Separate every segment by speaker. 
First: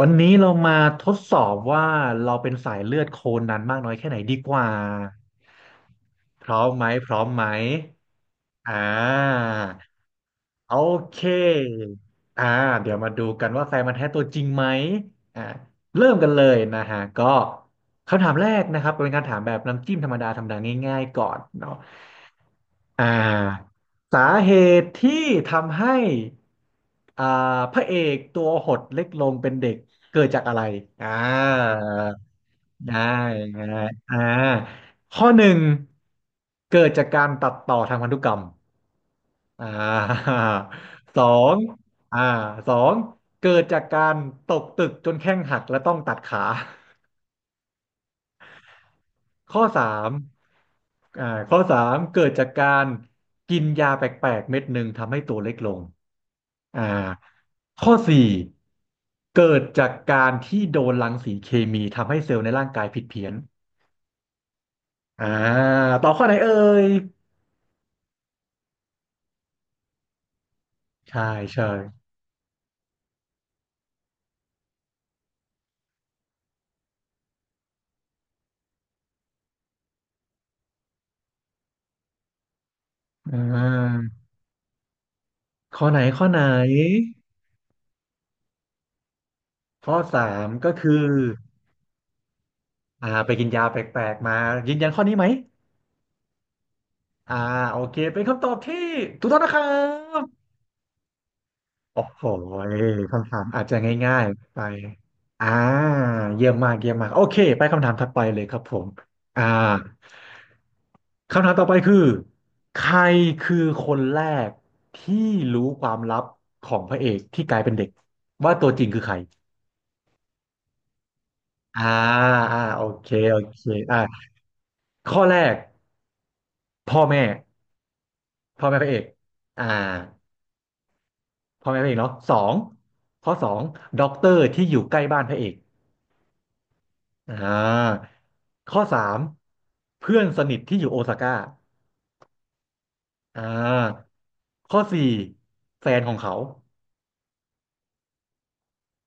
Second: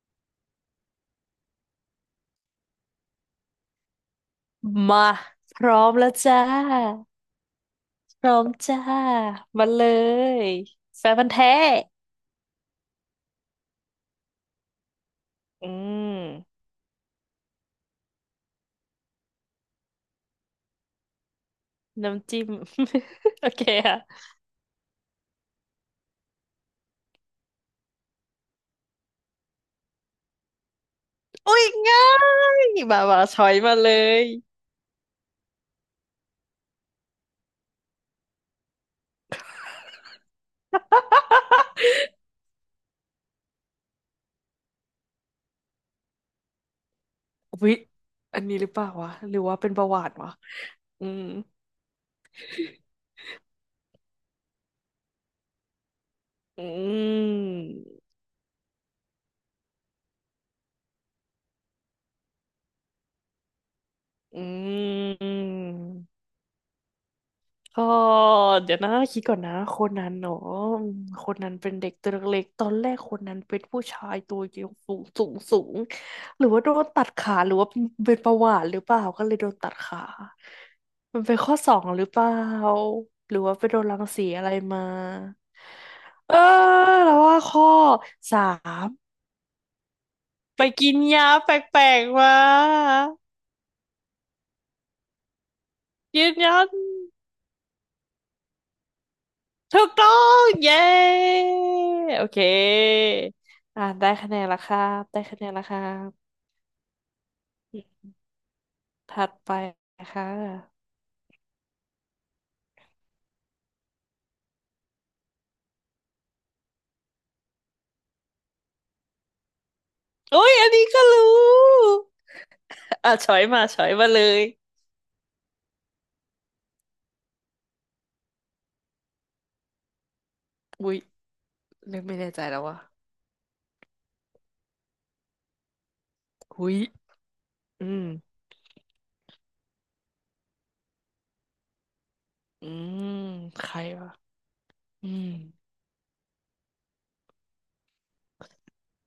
Speaker 1: วันนี้เรามาทดสอบว่าเราเป็นสายเลือดโคนันมากน้อยแค่ไหนดีกว่า
Speaker 2: มาพร้อมแล้วจ้า
Speaker 1: พร้อมไหมพร้อมไหม
Speaker 2: พร้อม
Speaker 1: อ่
Speaker 2: จ้า
Speaker 1: า
Speaker 2: มาเลย
Speaker 1: โอ
Speaker 2: แฟน
Speaker 1: เค
Speaker 2: พันธุ์แท้
Speaker 1: อ่าเดี๋ยวมาดูกันว่าแฟนมันธุ์แท้ตัวจริงไหมอ่า
Speaker 2: อื
Speaker 1: เริ่ม
Speaker 2: ม
Speaker 1: กันเลยนะฮะก็คำถามแรกนะครับเป็นการถามแบบน้ำจิ้มธรรมดาธรรมดาง่ายๆก่อนเนาะ
Speaker 2: น้ำจิ้ม
Speaker 1: อ่
Speaker 2: โอเค
Speaker 1: า
Speaker 2: ค่ะ
Speaker 1: สาเหตุที่ทำให้อ่าพระเอกตัวหดเล็กลงเป็นเด็กเกิดจากอะไรอ่า
Speaker 2: อุ้ยง่าย
Speaker 1: ได้
Speaker 2: มามาช้อย
Speaker 1: ไง
Speaker 2: มาเล
Speaker 1: อ่า
Speaker 2: ย
Speaker 1: ข้อหนึ่งเกิดจากการตัดต่อทางพันธุกรรมอ่า สองอ่าสองเกิดจากการตกตึกจนแข้งหักและต้องตัดขา ข้อสาม
Speaker 2: อืม
Speaker 1: อ่าข้อสามเกิดจากการกินยาแปลกๆเม็ดหนึ่งทำให้ตัวเล็กลง
Speaker 2: อื
Speaker 1: อ่าข้อ
Speaker 2: ม
Speaker 1: สี่เกิดจากการที่โดนรังสีเคมีทำให้เซลล์ในร่างกายผิดเพี้ยน
Speaker 2: อื
Speaker 1: อ่าตอบข้
Speaker 2: ม
Speaker 1: อไหนเอ่ย
Speaker 2: ก็เดี๋ยวนะคิดก่อนนะคนนั้นเนาะค
Speaker 1: ใช่
Speaker 2: นนั้น
Speaker 1: ใช่
Speaker 2: เป็นเด็กตัวเล็กๆตอนแรกคนนั้นเป็นผู้ชายตัวเยวสูงสูงสูงหรือว่าโดนตัดขาหรือว่าเป็นประวัติหรือเปล่าก็เลยโดนตัดขามันเป็นข้อสองหรือเปล่าห
Speaker 1: อ่
Speaker 2: รือว่าไปโดนรั
Speaker 1: า
Speaker 2: งสีอะไรมา
Speaker 1: ข้อไหนข้อ
Speaker 2: เอ
Speaker 1: ไห
Speaker 2: อ
Speaker 1: น
Speaker 2: แล้วว่าข้อสาม
Speaker 1: ข้อสาม
Speaker 2: ไป
Speaker 1: ก็
Speaker 2: กิ
Speaker 1: คื
Speaker 2: น
Speaker 1: อ
Speaker 2: ยาแปลกๆมา
Speaker 1: ไปกินยาแปลกๆมายืนยันข้อนี้ไหม
Speaker 2: ยืนยัน
Speaker 1: อ่าโอเคเป็นคำตอบที่ถูกต้องนะครั
Speaker 2: ถูกต้อ
Speaker 1: บ
Speaker 2: งเย้
Speaker 1: โอ้โห
Speaker 2: โอเค
Speaker 1: คำถามอาจจะ
Speaker 2: อ่าได้
Speaker 1: ง่าย
Speaker 2: คะแนน
Speaker 1: ๆไป
Speaker 2: ละครับได้คะแน
Speaker 1: อ่า
Speaker 2: นละครับ
Speaker 1: เยี่ยมมากเยี่ยมมากโอเคไปคำถามถัดไปเลยครับผม
Speaker 2: ถัด
Speaker 1: อ่า
Speaker 2: ไปนะคะ
Speaker 1: คำถามต่อไปคือใครคือคนแรกที่รู้ความลับของพระเอกที่กลายเป็นเด็กว่าตัวจริงคือใคร
Speaker 2: โอ้ยอันนี้ก็รู
Speaker 1: อ่า
Speaker 2: ้
Speaker 1: อ่าโอเค
Speaker 2: อ่ะช้
Speaker 1: โอ
Speaker 2: อย
Speaker 1: เค
Speaker 2: มาช้อย
Speaker 1: อ่า
Speaker 2: มาเลย
Speaker 1: ข้อแรกพ่อแม่พ่อแม่พระเอกอ่า
Speaker 2: อุ้ย
Speaker 1: พ่อแม่พระเอ
Speaker 2: นึ
Speaker 1: ก
Speaker 2: ก
Speaker 1: เนาะ
Speaker 2: ไม่แน่
Speaker 1: สอ
Speaker 2: ใจ
Speaker 1: ง
Speaker 2: แล้วว่ะ
Speaker 1: ข้อสองด็อกเตอร์ที่อยู่ใกล้บ้านพระเอก
Speaker 2: อุ้ย
Speaker 1: อ่
Speaker 2: อื
Speaker 1: า
Speaker 2: ม
Speaker 1: ข้อสามเพื่อนสนิทที่อยู่โอซาก้า
Speaker 2: อืม
Speaker 1: อ่
Speaker 2: ใคร
Speaker 1: า
Speaker 2: วะ
Speaker 1: ข้อสี่
Speaker 2: อืม
Speaker 1: แฟนของเขา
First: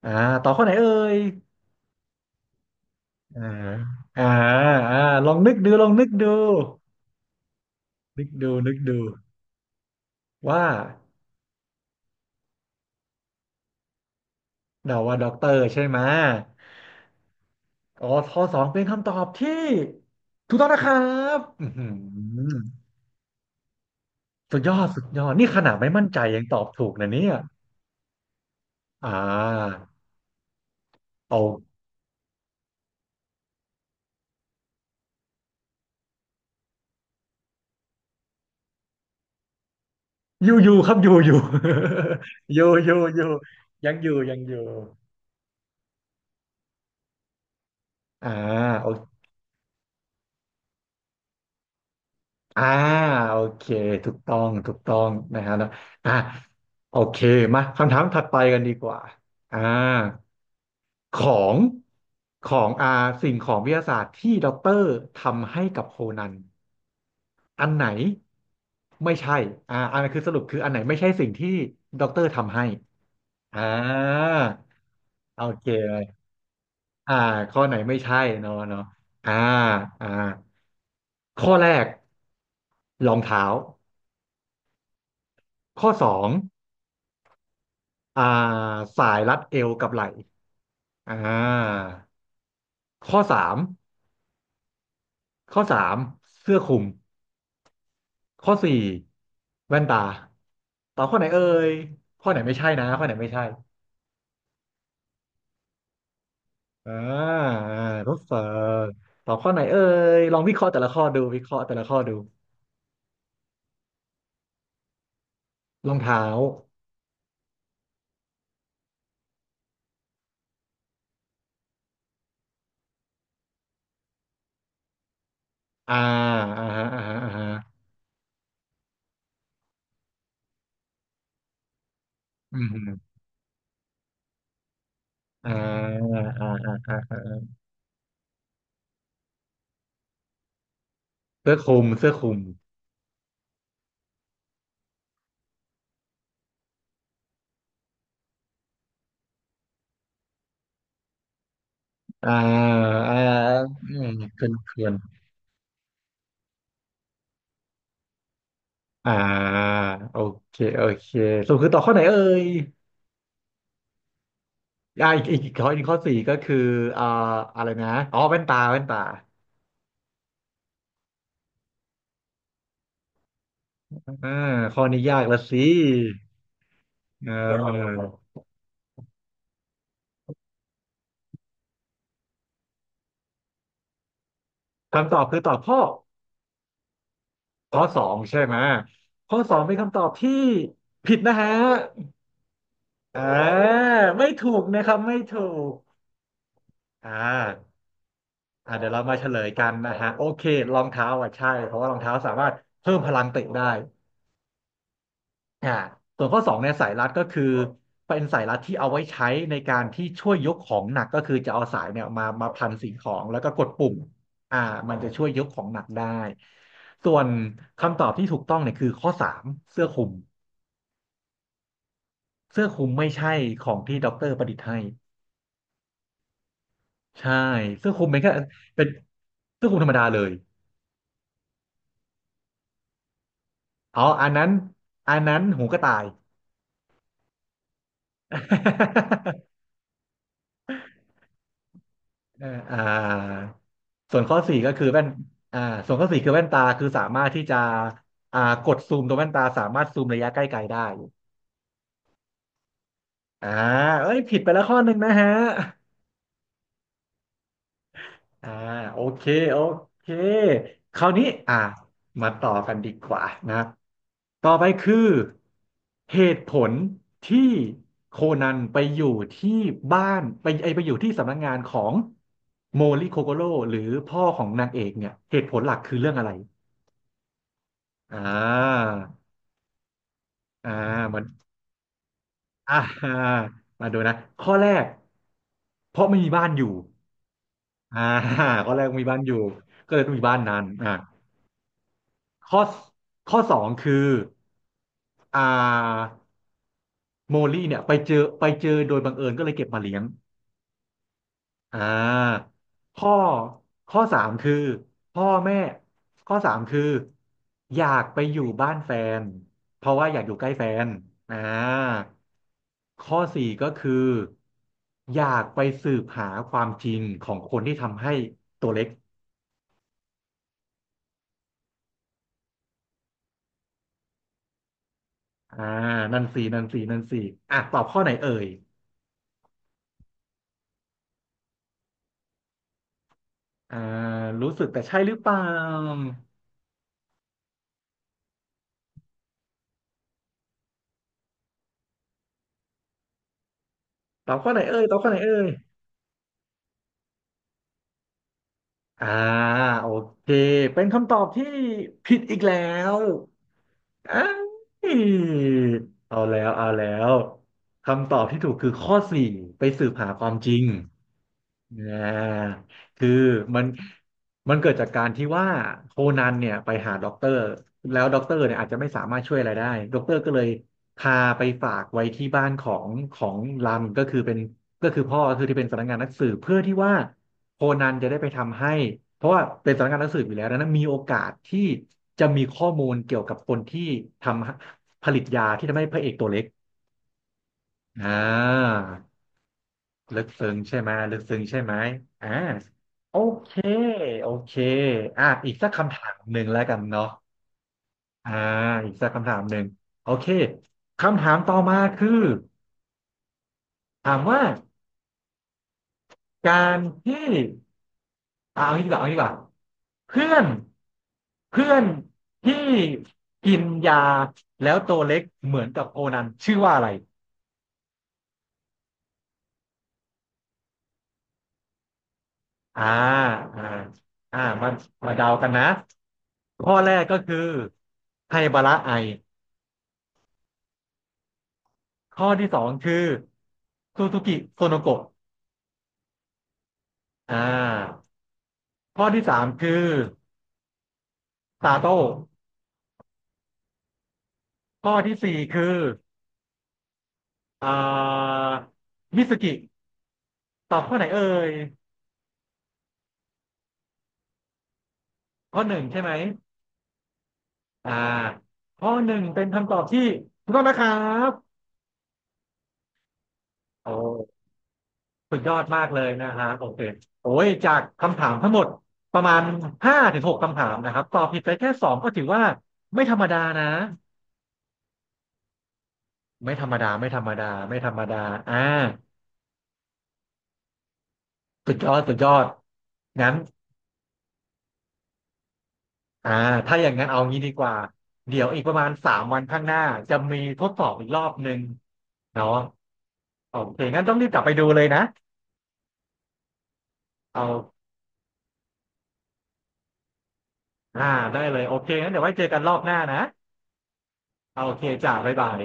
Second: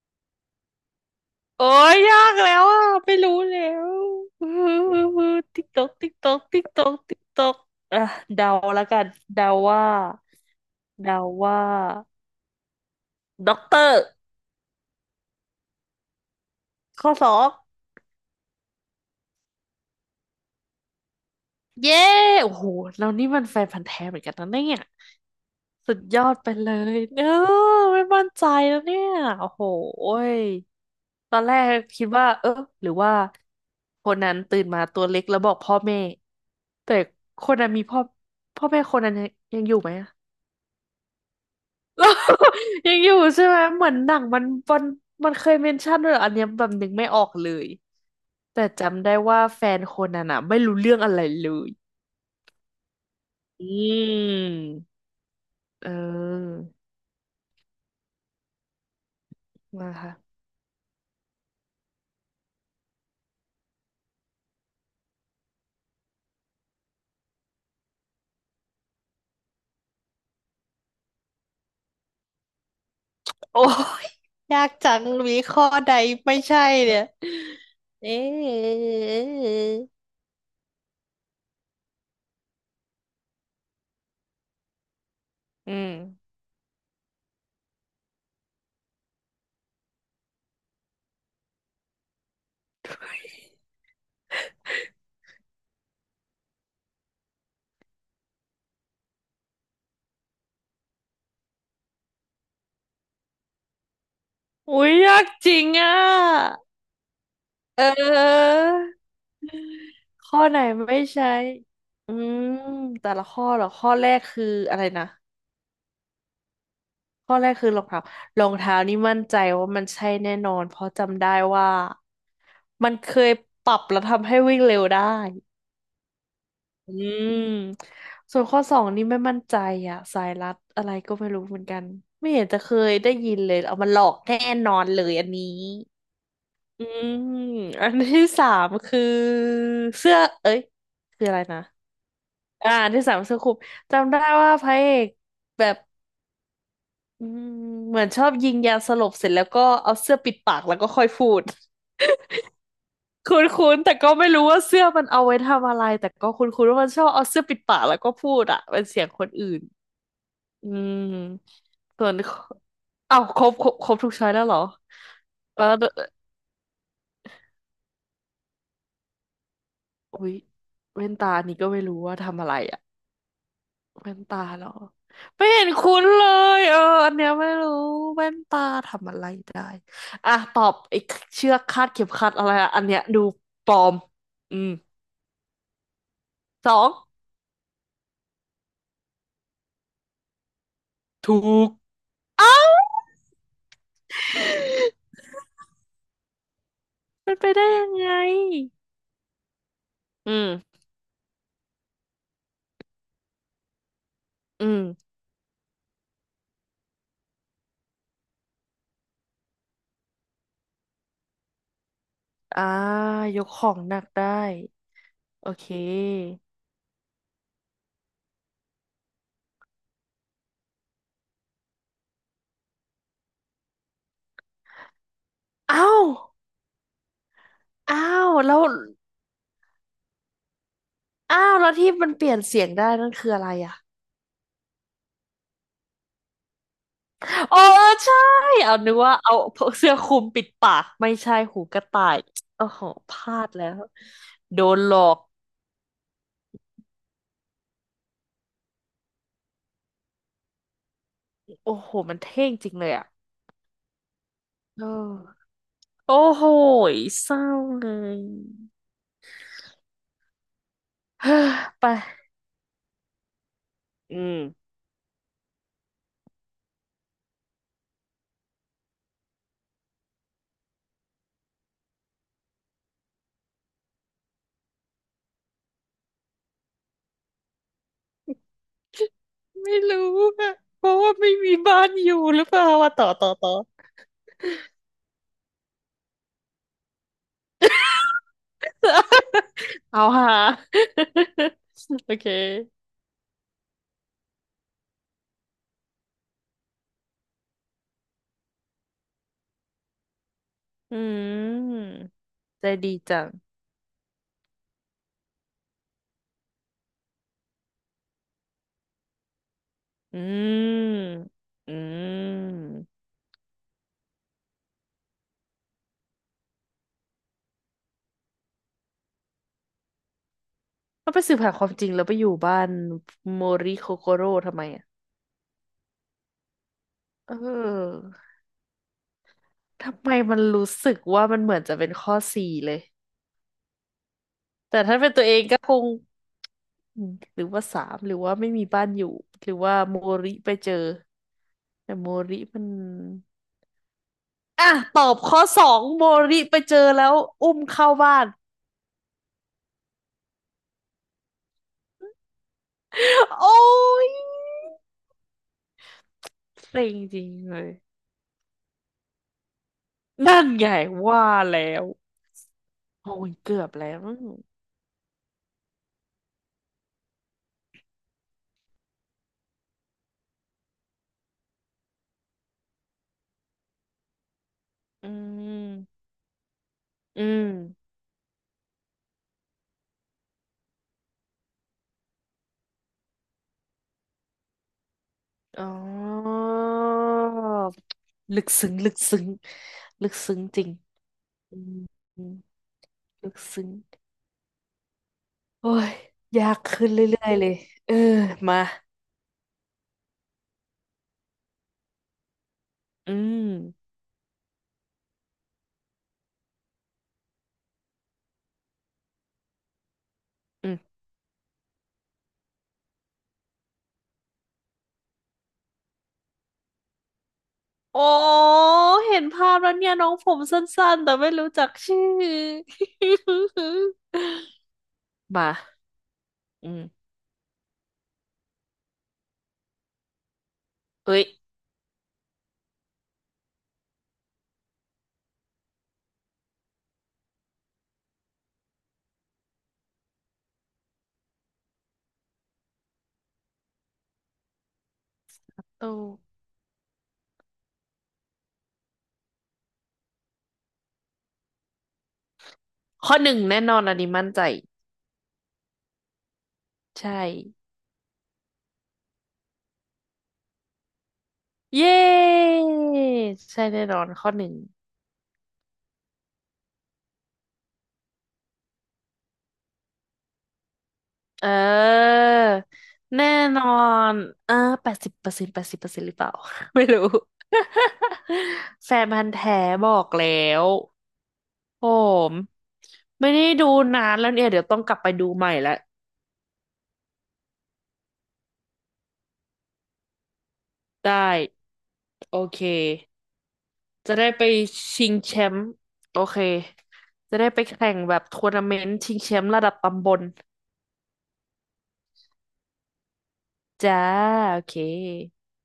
Speaker 1: อ่าต่อบข้อไหนเอ่ย
Speaker 2: โอ้ยยากแล้วอ่ะไม่รู้
Speaker 1: อ่า
Speaker 2: แล้ว
Speaker 1: อ่า
Speaker 2: อือ
Speaker 1: อ่าลองนึก
Speaker 2: ติ๊ก
Speaker 1: ดู
Speaker 2: ต
Speaker 1: ล
Speaker 2: อ
Speaker 1: อ
Speaker 2: ก
Speaker 1: งนึก
Speaker 2: ติ๊กต
Speaker 1: ดู
Speaker 2: อกติ๊กตอกติ๊กตอกอ่ะ
Speaker 1: นึก
Speaker 2: เดา
Speaker 1: ดูนึก
Speaker 2: ละ
Speaker 1: ดู
Speaker 2: กันเดาว่า
Speaker 1: ว่า
Speaker 2: เดาว่า ด็อกเตอร์
Speaker 1: เดาว่าด็อกเตอร์ใช่ไหม
Speaker 2: ข้อสอบ
Speaker 1: อ๋อข้อสองเป็นคำตอบที่ถูกต้องนะครับอื้อหื
Speaker 2: เย้โอ้
Speaker 1: อ
Speaker 2: โหเรานี่มันแฟนพันธุ์แท้เหมือนกันนะ
Speaker 1: สุด
Speaker 2: เนี่
Speaker 1: ย
Speaker 2: ย
Speaker 1: อด สุดยอด นี่ขนาดไม่
Speaker 2: สุด
Speaker 1: มั่น
Speaker 2: ย
Speaker 1: ใจ
Speaker 2: อด
Speaker 1: ยัง
Speaker 2: ไป
Speaker 1: ตอบ
Speaker 2: เล
Speaker 1: ถูก
Speaker 2: ย
Speaker 1: นะ
Speaker 2: เออ
Speaker 1: เนี่ย
Speaker 2: ไม่มั่นใจแล้วเนี่
Speaker 1: อ่
Speaker 2: ยโอ้โห
Speaker 1: า
Speaker 2: ยต
Speaker 1: เอา
Speaker 2: อนแรกคิดว่าเออหรือว่าคนนั้นตื่นมาตัวเล็กแล้วบอกพ่อแม่แต่คนนั้นมีพ่อแม่คนนั้นยังยังอยู่ไหมอะ
Speaker 1: อยู่อยู่ครับอยู่อยู่ อยู่อ
Speaker 2: ยั
Speaker 1: ยู่
Speaker 2: งอยู่
Speaker 1: อยู่
Speaker 2: ใช่ไหมเหมื
Speaker 1: ยั
Speaker 2: อ
Speaker 1: ง
Speaker 2: น
Speaker 1: อ
Speaker 2: ห
Speaker 1: ยู่
Speaker 2: นัง
Speaker 1: ยัง
Speaker 2: มัน
Speaker 1: อยู่
Speaker 2: มันมันเคยเมนชั่นด้วยเหรออันเนี้ยแบบนึกไม่ออกเลย
Speaker 1: อ่า
Speaker 2: แต่
Speaker 1: โอ
Speaker 2: จำได้ว่าแฟนคนนั้นอ่ะไม่รู้เรื่องอะไรเลย
Speaker 1: อ่าโอเค
Speaker 2: อื
Speaker 1: ถูกต้อง
Speaker 2: ม
Speaker 1: ถูกต้องนะฮะนะ
Speaker 2: เอ
Speaker 1: อ่า
Speaker 2: อ
Speaker 1: โอเคมาคำถามถัดไปกันดีกว่าอ่า
Speaker 2: มาค่ะ
Speaker 1: ของของสิ่งของวิทยาศาสตร์ที่ด็อกเตอร์ทำให้กับโคนันอันไหนไม่ใช่อันนั้นคือสรุปคืออันไหนไม่ใช่สิ่งที่ด็อกเตอร์ทำให้อ่า
Speaker 2: โอ้ยยากจังมี
Speaker 1: โอ
Speaker 2: ข้อ
Speaker 1: เค
Speaker 2: ใด
Speaker 1: เลย
Speaker 2: ไม่ใช่เนี่ย
Speaker 1: อ่าข้อไหนไม่
Speaker 2: เอ๊
Speaker 1: ใช่เนาะเนาะอ่า
Speaker 2: ะ
Speaker 1: อ่าข้อแรกรองเท้า
Speaker 2: อื
Speaker 1: ข้อ
Speaker 2: ม
Speaker 1: สอง อ่าสายรัดเอวกับไหล่อ่าข้อสามข้อสามเสื้อคลุมข้อสี่แว่นตาตอบข้อไหนเอ่ยข้อไหนไม่ใช่นะข้อไหนไม่ใช่
Speaker 2: อุ้ยยากจริงอ่ะ
Speaker 1: อ่า
Speaker 2: เ
Speaker 1: ทดสอ
Speaker 2: ออ
Speaker 1: บตอบข้อไหนเอ่ยล
Speaker 2: ข้
Speaker 1: อ
Speaker 2: อ
Speaker 1: งวิ
Speaker 2: ไหน
Speaker 1: เคราะห์แต่ละ
Speaker 2: ไม่
Speaker 1: ข้อดู
Speaker 2: ใช่
Speaker 1: วิเคราะห์แต่ละข้อดู
Speaker 2: อืมแต่ละข้อเหรอ ข้อแรกคืออะไรนะ
Speaker 1: รองเท้า
Speaker 2: ข้อแรกคือรองเท้ารองเท้านี่มั่นใจว่ามันใช่แน่นอน เพราะจำได้ว่ามันเคยปรับแล้วทำให้วิ่งเร็วได้
Speaker 1: อ่าอ่าฮะ
Speaker 2: อื
Speaker 1: อ่าฮะอ่าฮะ
Speaker 2: มส่วนข้อสองนี่ไม่มั่นใจอ่ะสายลัดอะไรก็ไม่รู้เหมือนกันไม่เห็น
Speaker 1: อื
Speaker 2: จะเคยได้
Speaker 1: ม
Speaker 2: ยินเลยเอามาหลอกแน่นอนเลยอันนี้
Speaker 1: อ่าอ่า
Speaker 2: อื
Speaker 1: อ่า
Speaker 2: มอันที่สามคือเสื้อเอ้ยคืออะไร
Speaker 1: เสื้อ
Speaker 2: นะ
Speaker 1: คลุมเสื้อคลุม
Speaker 2: อ่าอันที่สามเสื้อคลุมจำได้ว่าพระเอกแบบอืมเหมือนชอบยิงยาสลบเสร็จแล้วก็เอาเสื้อปิดปากแล้วก็ค่อยพูด
Speaker 1: อ่าอ่า
Speaker 2: คุ้นๆ
Speaker 1: อื
Speaker 2: แต่
Speaker 1: ม
Speaker 2: ก็ไม่รู้
Speaker 1: เกิน
Speaker 2: ว่า
Speaker 1: เกิ
Speaker 2: เสื้อ
Speaker 1: น
Speaker 2: มันเอาไว้ทำอะไรแต่ก็คุ้นๆว่ามันชอบเอาเสื้อปิดปากแล้วก็พูดอะเป็นเสียงคน
Speaker 1: อ่า
Speaker 2: อื่น
Speaker 1: โอเค
Speaker 2: อื
Speaker 1: โอเคสรุป
Speaker 2: ม
Speaker 1: คือต่อบข้อไหน
Speaker 2: ส่วน
Speaker 1: เอ่ย
Speaker 2: อ้าวครบครบครบทุกช้อยแล้วเหรอ
Speaker 1: อีกอีกอีก
Speaker 2: แล้
Speaker 1: ข้อ
Speaker 2: ว
Speaker 1: อีกข้อสี่ก็คืออ่าอะไรนะอ๋อแว่นตาแว่นตา
Speaker 2: อุ๊ยแว่นตานี่ก็ไม่รู้ว่าทำอะไรอะแว่น
Speaker 1: อ่า
Speaker 2: ตาเหรอ
Speaker 1: ข้อนี้ยากละ
Speaker 2: ไม่
Speaker 1: สิ
Speaker 2: เห็นคุ้นเลยเอออันเนี้ย
Speaker 1: เอ
Speaker 2: ไม่รู้
Speaker 1: อ
Speaker 2: แว่นตาทำอะไรได้อ่ะตอบไอ้เชือกคาดเข็มขัดอะไรอะอันเนี้ยดูปลอมอืม
Speaker 1: คำตอบคือตอบข้อ
Speaker 2: สอง
Speaker 1: ข้อสองใช่ไหมข้อสองเป็นคำตอบที่ผิด
Speaker 2: ถู
Speaker 1: นะฮะ
Speaker 2: ก
Speaker 1: เอ่าไม่ถูกนะครับไม่ถูกอ่
Speaker 2: เป็นไปได้
Speaker 1: า
Speaker 2: ยังไง
Speaker 1: อ่าเดี๋ยวเรามาเฉลยกันนะฮะโอ
Speaker 2: อื
Speaker 1: เคร
Speaker 2: ม
Speaker 1: องเท้าอ่ะใช่เพราะว่ารองเท้าสามารถเพิ่มพลังเตะได้
Speaker 2: อืม
Speaker 1: อ่าส่วนข้อสองเนี่ยสายรัดก็คือเป็นสายรัดที่เอาไว้ใช้ในการที่ช่วยยกของหนักก็คือจะเอาสายเนี่ยมามา
Speaker 2: อ่า
Speaker 1: พันสิ่งของแล้
Speaker 2: ย
Speaker 1: วก็
Speaker 2: กข
Speaker 1: กด
Speaker 2: อง
Speaker 1: ปุ่
Speaker 2: ห
Speaker 1: ม
Speaker 2: นักได้
Speaker 1: อ่ามันจะช่วยยก
Speaker 2: โอ
Speaker 1: ขอ
Speaker 2: เค
Speaker 1: งหนักได้ส่วนคำตอบที่ถูกต้องเนี่ยคือข้อสามเสื้อคลุมเสื้อคลุมไม่ใช่ของที่ด็อกเตอร์ประดิษฐ์ให้
Speaker 2: อ้าว
Speaker 1: ใช่เสื้อคลุ
Speaker 2: อ้า
Speaker 1: มเป็นแค่
Speaker 2: วแล้ว
Speaker 1: เป็นเสื้อคลุมธรรมดาเลย
Speaker 2: อ้าวแล้วที่มันเปลี่ยนเสียงได้นั่นคืออะไรอ่ะ
Speaker 1: อ๋ออันนั้นอันนั้นหูกระต่าย
Speaker 2: อ๋อเออใช่เอานึกว่าเอาเสื้อคลุมปิดปากไม่ใช่หูกระต่าย
Speaker 1: เออ
Speaker 2: โอ้โหพลาดแล้ว
Speaker 1: ส่วนข้อสี่
Speaker 2: โด
Speaker 1: ก็
Speaker 2: น
Speaker 1: คือ
Speaker 2: หลอ
Speaker 1: แว่น
Speaker 2: ก
Speaker 1: อ่าส่วนข้อสี่คือแว่นตาคือสามารถที่จะกดซูมตัวแว่นตาสามารถซูมระยะใกล้ไกลได้
Speaker 2: โอ้โหมันเท่งจริงเลยอ่ะ
Speaker 1: อ่าเอ้ยผิดไปแล้วข้อ
Speaker 2: เ
Speaker 1: หนึ่งนะฮะ
Speaker 2: ออโอ้โหเศร้าเลย
Speaker 1: อ่าโอเคโอเคคราว นี้
Speaker 2: เฮ้อไป
Speaker 1: มาต่อกันดีกว่านะ
Speaker 2: อื
Speaker 1: ต่อไป
Speaker 2: ม
Speaker 1: คือเหตุผลที่โคนันไปอยู่ที่บ้านไปไอไปอยู่ที่สำนักงานของโมริโคโกโร่หรือพ่อของนางเอกเนี่ยเหตุผลหลักคือเรื่องอะไร อ่า
Speaker 2: ไม่รู้อะ
Speaker 1: อ่า
Speaker 2: เพราะว่า
Speaker 1: เหมือน
Speaker 2: ไม่มีบ้านอยู่หรือเปล่า
Speaker 1: อ่
Speaker 2: ว่า
Speaker 1: า
Speaker 2: ต่อ
Speaker 1: มาดูนะข้อแรกเพราะไม่มีบ้านอยู่อ่า ข้อแรกมีบ้านอยู่ก็เล
Speaker 2: เอา
Speaker 1: ยต้องมี
Speaker 2: หา
Speaker 1: บ้านนั้น
Speaker 2: โอเค
Speaker 1: ข้อข้อสองคืออ่าโมลี่เนี่ยไปเจอไปเจอโดยบังเอิญก็เลยเก็บมาเลี้ยง
Speaker 2: อื
Speaker 1: อ่
Speaker 2: ม
Speaker 1: า
Speaker 2: ใจดี
Speaker 1: ข้อ
Speaker 2: จัง
Speaker 1: ข้อสามคือพ่อแม่ข้อสามคืออยากไปอยู่บ้านแฟนเพราะว่าอ
Speaker 2: อื
Speaker 1: ยากอยู่ใกล้แฟน
Speaker 2: ม
Speaker 1: อ่า
Speaker 2: อืม
Speaker 1: ข้อสี่ก็คืออยากไปสืบหาความจริงของคนที่ทำให้ตัวเล็ก
Speaker 2: ก็ไปสืบหาความจริงแล้วไปอยู่บ้านโมริโคโกโร่ทำไมอ่ะ
Speaker 1: อ่านั่นสี่นั่นสี่นั่นสี่
Speaker 2: เ
Speaker 1: อ่ะตอบข้อ
Speaker 2: ออ
Speaker 1: ไหนเอ่ย
Speaker 2: ทำไมมันรู้สึกว่ามันเหมือนจะเป็นข้อสี่เลย
Speaker 1: อ่ารู้สึกแต่
Speaker 2: แต่ถ้า
Speaker 1: ใช่
Speaker 2: เป็
Speaker 1: ห
Speaker 2: น
Speaker 1: รือ
Speaker 2: ตั
Speaker 1: เป
Speaker 2: วเอ
Speaker 1: ล่า
Speaker 2: งก็คงอืมหรือว่าสามหรือว่าไม่มีบ้านอยู่หรือว่าโมริไปเจอแต่โมริมัน
Speaker 1: ตอบข้อไหน
Speaker 2: อ่ะ
Speaker 1: เอ่ยตอบ
Speaker 2: ต
Speaker 1: ข้อ
Speaker 2: อ
Speaker 1: ไห
Speaker 2: บ
Speaker 1: นเอ่
Speaker 2: ข้อ
Speaker 1: ย
Speaker 2: สองโมริไปเจอแล้วอุ้มเข้าบ้าน
Speaker 1: อ่าโอเคเป็นคำตอบที่ผิดอีกแล้ว
Speaker 2: โอ้ย
Speaker 1: เอ้ยเอาแล้วเอาแล้
Speaker 2: เซ็ง
Speaker 1: ว
Speaker 2: จริงเลย
Speaker 1: คำตอบที่ถูกคือข้อสี่ไปสืบหาความ
Speaker 2: นั่น
Speaker 1: จริง
Speaker 2: ไงว่าแล้ว
Speaker 1: อ่าคือ
Speaker 2: โอ้ยเกื
Speaker 1: มั
Speaker 2: อ
Speaker 1: น
Speaker 2: บแล้ว
Speaker 1: มันเกิดจากการที่ว่าโคนันเนี่ยไปหาด็อกเตอร์แล้วด็อกเตอร์เนี่ยอาจจะไม่สามารถช่วยอะไรได้ด็อกเตอร์ก็เลยพาไปฝากไว้ที่บ้านของรันก็คือเป็นก็คือ
Speaker 2: อื
Speaker 1: พ่อก็คือที่เป็นสำนักงาน
Speaker 2: ม
Speaker 1: นักสืบเพื่อที่ว่า
Speaker 2: อืม
Speaker 1: โคนันจะได้ไปทำให้เพราะว่าเป็นสำนักงานนักสืบอยู่แล้วดังนั้นมีโอกาสที่จะมีข้อมูลเกี่ยวกับคนที่ทำผลิตยา
Speaker 2: อ๋
Speaker 1: ที่ทำให้พระเอกตัว
Speaker 2: อ
Speaker 1: เล็กอ่า
Speaker 2: ลึกซึ้งลึกซึ้งลึก
Speaker 1: ลึก
Speaker 2: ซึ้ง
Speaker 1: ซึ้ง
Speaker 2: จริง
Speaker 1: ใช่ไหมลึกซึ้ง
Speaker 2: อื
Speaker 1: ใช่ไห
Speaker 2: ม
Speaker 1: ม
Speaker 2: อื
Speaker 1: อ่า
Speaker 2: ม
Speaker 1: โอ
Speaker 2: ลึก
Speaker 1: เค
Speaker 2: ซึ้ง
Speaker 1: โอเคอ่ะอีกสั
Speaker 2: โอ้
Speaker 1: ก
Speaker 2: ย
Speaker 1: คำถามหนึ่ง
Speaker 2: ยาก
Speaker 1: แล้วกัน
Speaker 2: ขึ้น
Speaker 1: เนาะ
Speaker 2: เรื่อยๆเลยเออ
Speaker 1: อ่า
Speaker 2: มา
Speaker 1: อีกสักคำถามหนึ่งโอเคคำถามต่อมาคือ
Speaker 2: อืม
Speaker 1: ถามว่าการที่เอางี้ดีกว่าเอางี้ดีกว่าเพื่อน
Speaker 2: อืม
Speaker 1: เพื่อนที่กินยาแล้วตัวเล็กเหมือนกับโคนันชื่อว่าอะไร
Speaker 2: โอ้เห็นภาพแล้วเนี่ยน้องผมสั้นๆแต่ไม่รู้จักชื่อ
Speaker 1: อ่าอ่า มามาเดากันนะ
Speaker 2: มาอื
Speaker 1: ข้อแรก
Speaker 2: ม
Speaker 1: ก็คือไฮบาระไอ
Speaker 2: เอ้ย
Speaker 1: ข้อที่สองคือซูซูกิโซโนโกะอ่าข้อที่สามคือซาโต้ข้อที่สี่คือ
Speaker 2: โอ้
Speaker 1: อ่ามิสกิตอบข้อไหนเอ่ย
Speaker 2: ข้อหนึ่งแน่นอนอันนี้มั่นใจ
Speaker 1: ข้อหนึ่งใช่ไหม
Speaker 2: ใช่
Speaker 1: อ่าข้อหนึ่งเป็นคำตอบที่ถูกต้องนะครับ
Speaker 2: เย้ใช่แน่
Speaker 1: โอ
Speaker 2: นอนข้อห
Speaker 1: ้
Speaker 2: นึ่ง
Speaker 1: สุดยอดมากเลยนะฮะโอเคโอ้ยจากคำถามทั้งหมดประมาณ5-6คำถามนะครับตอบผิด
Speaker 2: เ
Speaker 1: ไปแค่สองก็
Speaker 2: ออ
Speaker 1: ถือว่าไม่ธรรม
Speaker 2: แน่
Speaker 1: ดา
Speaker 2: น
Speaker 1: นะ
Speaker 2: อน เออ80%แปดสิบเปอร์เซ็นต์หรือเปล่า
Speaker 1: ไม่ธรรม
Speaker 2: ไม่
Speaker 1: ดา
Speaker 2: รู้
Speaker 1: ไม่ธรรมดาไม่ธรรมดาอ่า
Speaker 2: แฟนพันธุ์แท้บอกแล้ว
Speaker 1: สุด
Speaker 2: ผ
Speaker 1: ยอดสุดย
Speaker 2: ม
Speaker 1: อด
Speaker 2: ไม่
Speaker 1: งั้น
Speaker 2: ได้ดูนานแล้วเนี่ย เดี๋ยวต้องกลับไปดูใหม่ละ
Speaker 1: อ่าถ้าอย่างนั้นเอางี้ดีกว่าเดี๋ยวอีกประมาณสามวันข้างหน้าจะมีทดสอบอีก
Speaker 2: ได้
Speaker 1: รอบหนึ่ง
Speaker 2: โอ
Speaker 1: เนาะ
Speaker 2: เค
Speaker 1: โอเคงั้นต้
Speaker 2: จะ
Speaker 1: องรี
Speaker 2: ได้
Speaker 1: บกลั
Speaker 2: ไป
Speaker 1: บไปดูเลยนะ
Speaker 2: ชิงแชมป์โอเค จะ
Speaker 1: เอ
Speaker 2: ได้ไป
Speaker 1: า
Speaker 2: แข่งแบบทัวร์นาเมนต์ชิงแชมป์ระดับตำบล
Speaker 1: อ่าได้เลยโอเคงั้นเดี๋ยวไว้เจอกันรอบหน้านะ
Speaker 2: จ้า
Speaker 1: โอ
Speaker 2: โอเค
Speaker 1: เคจ้าบ๊ายบาย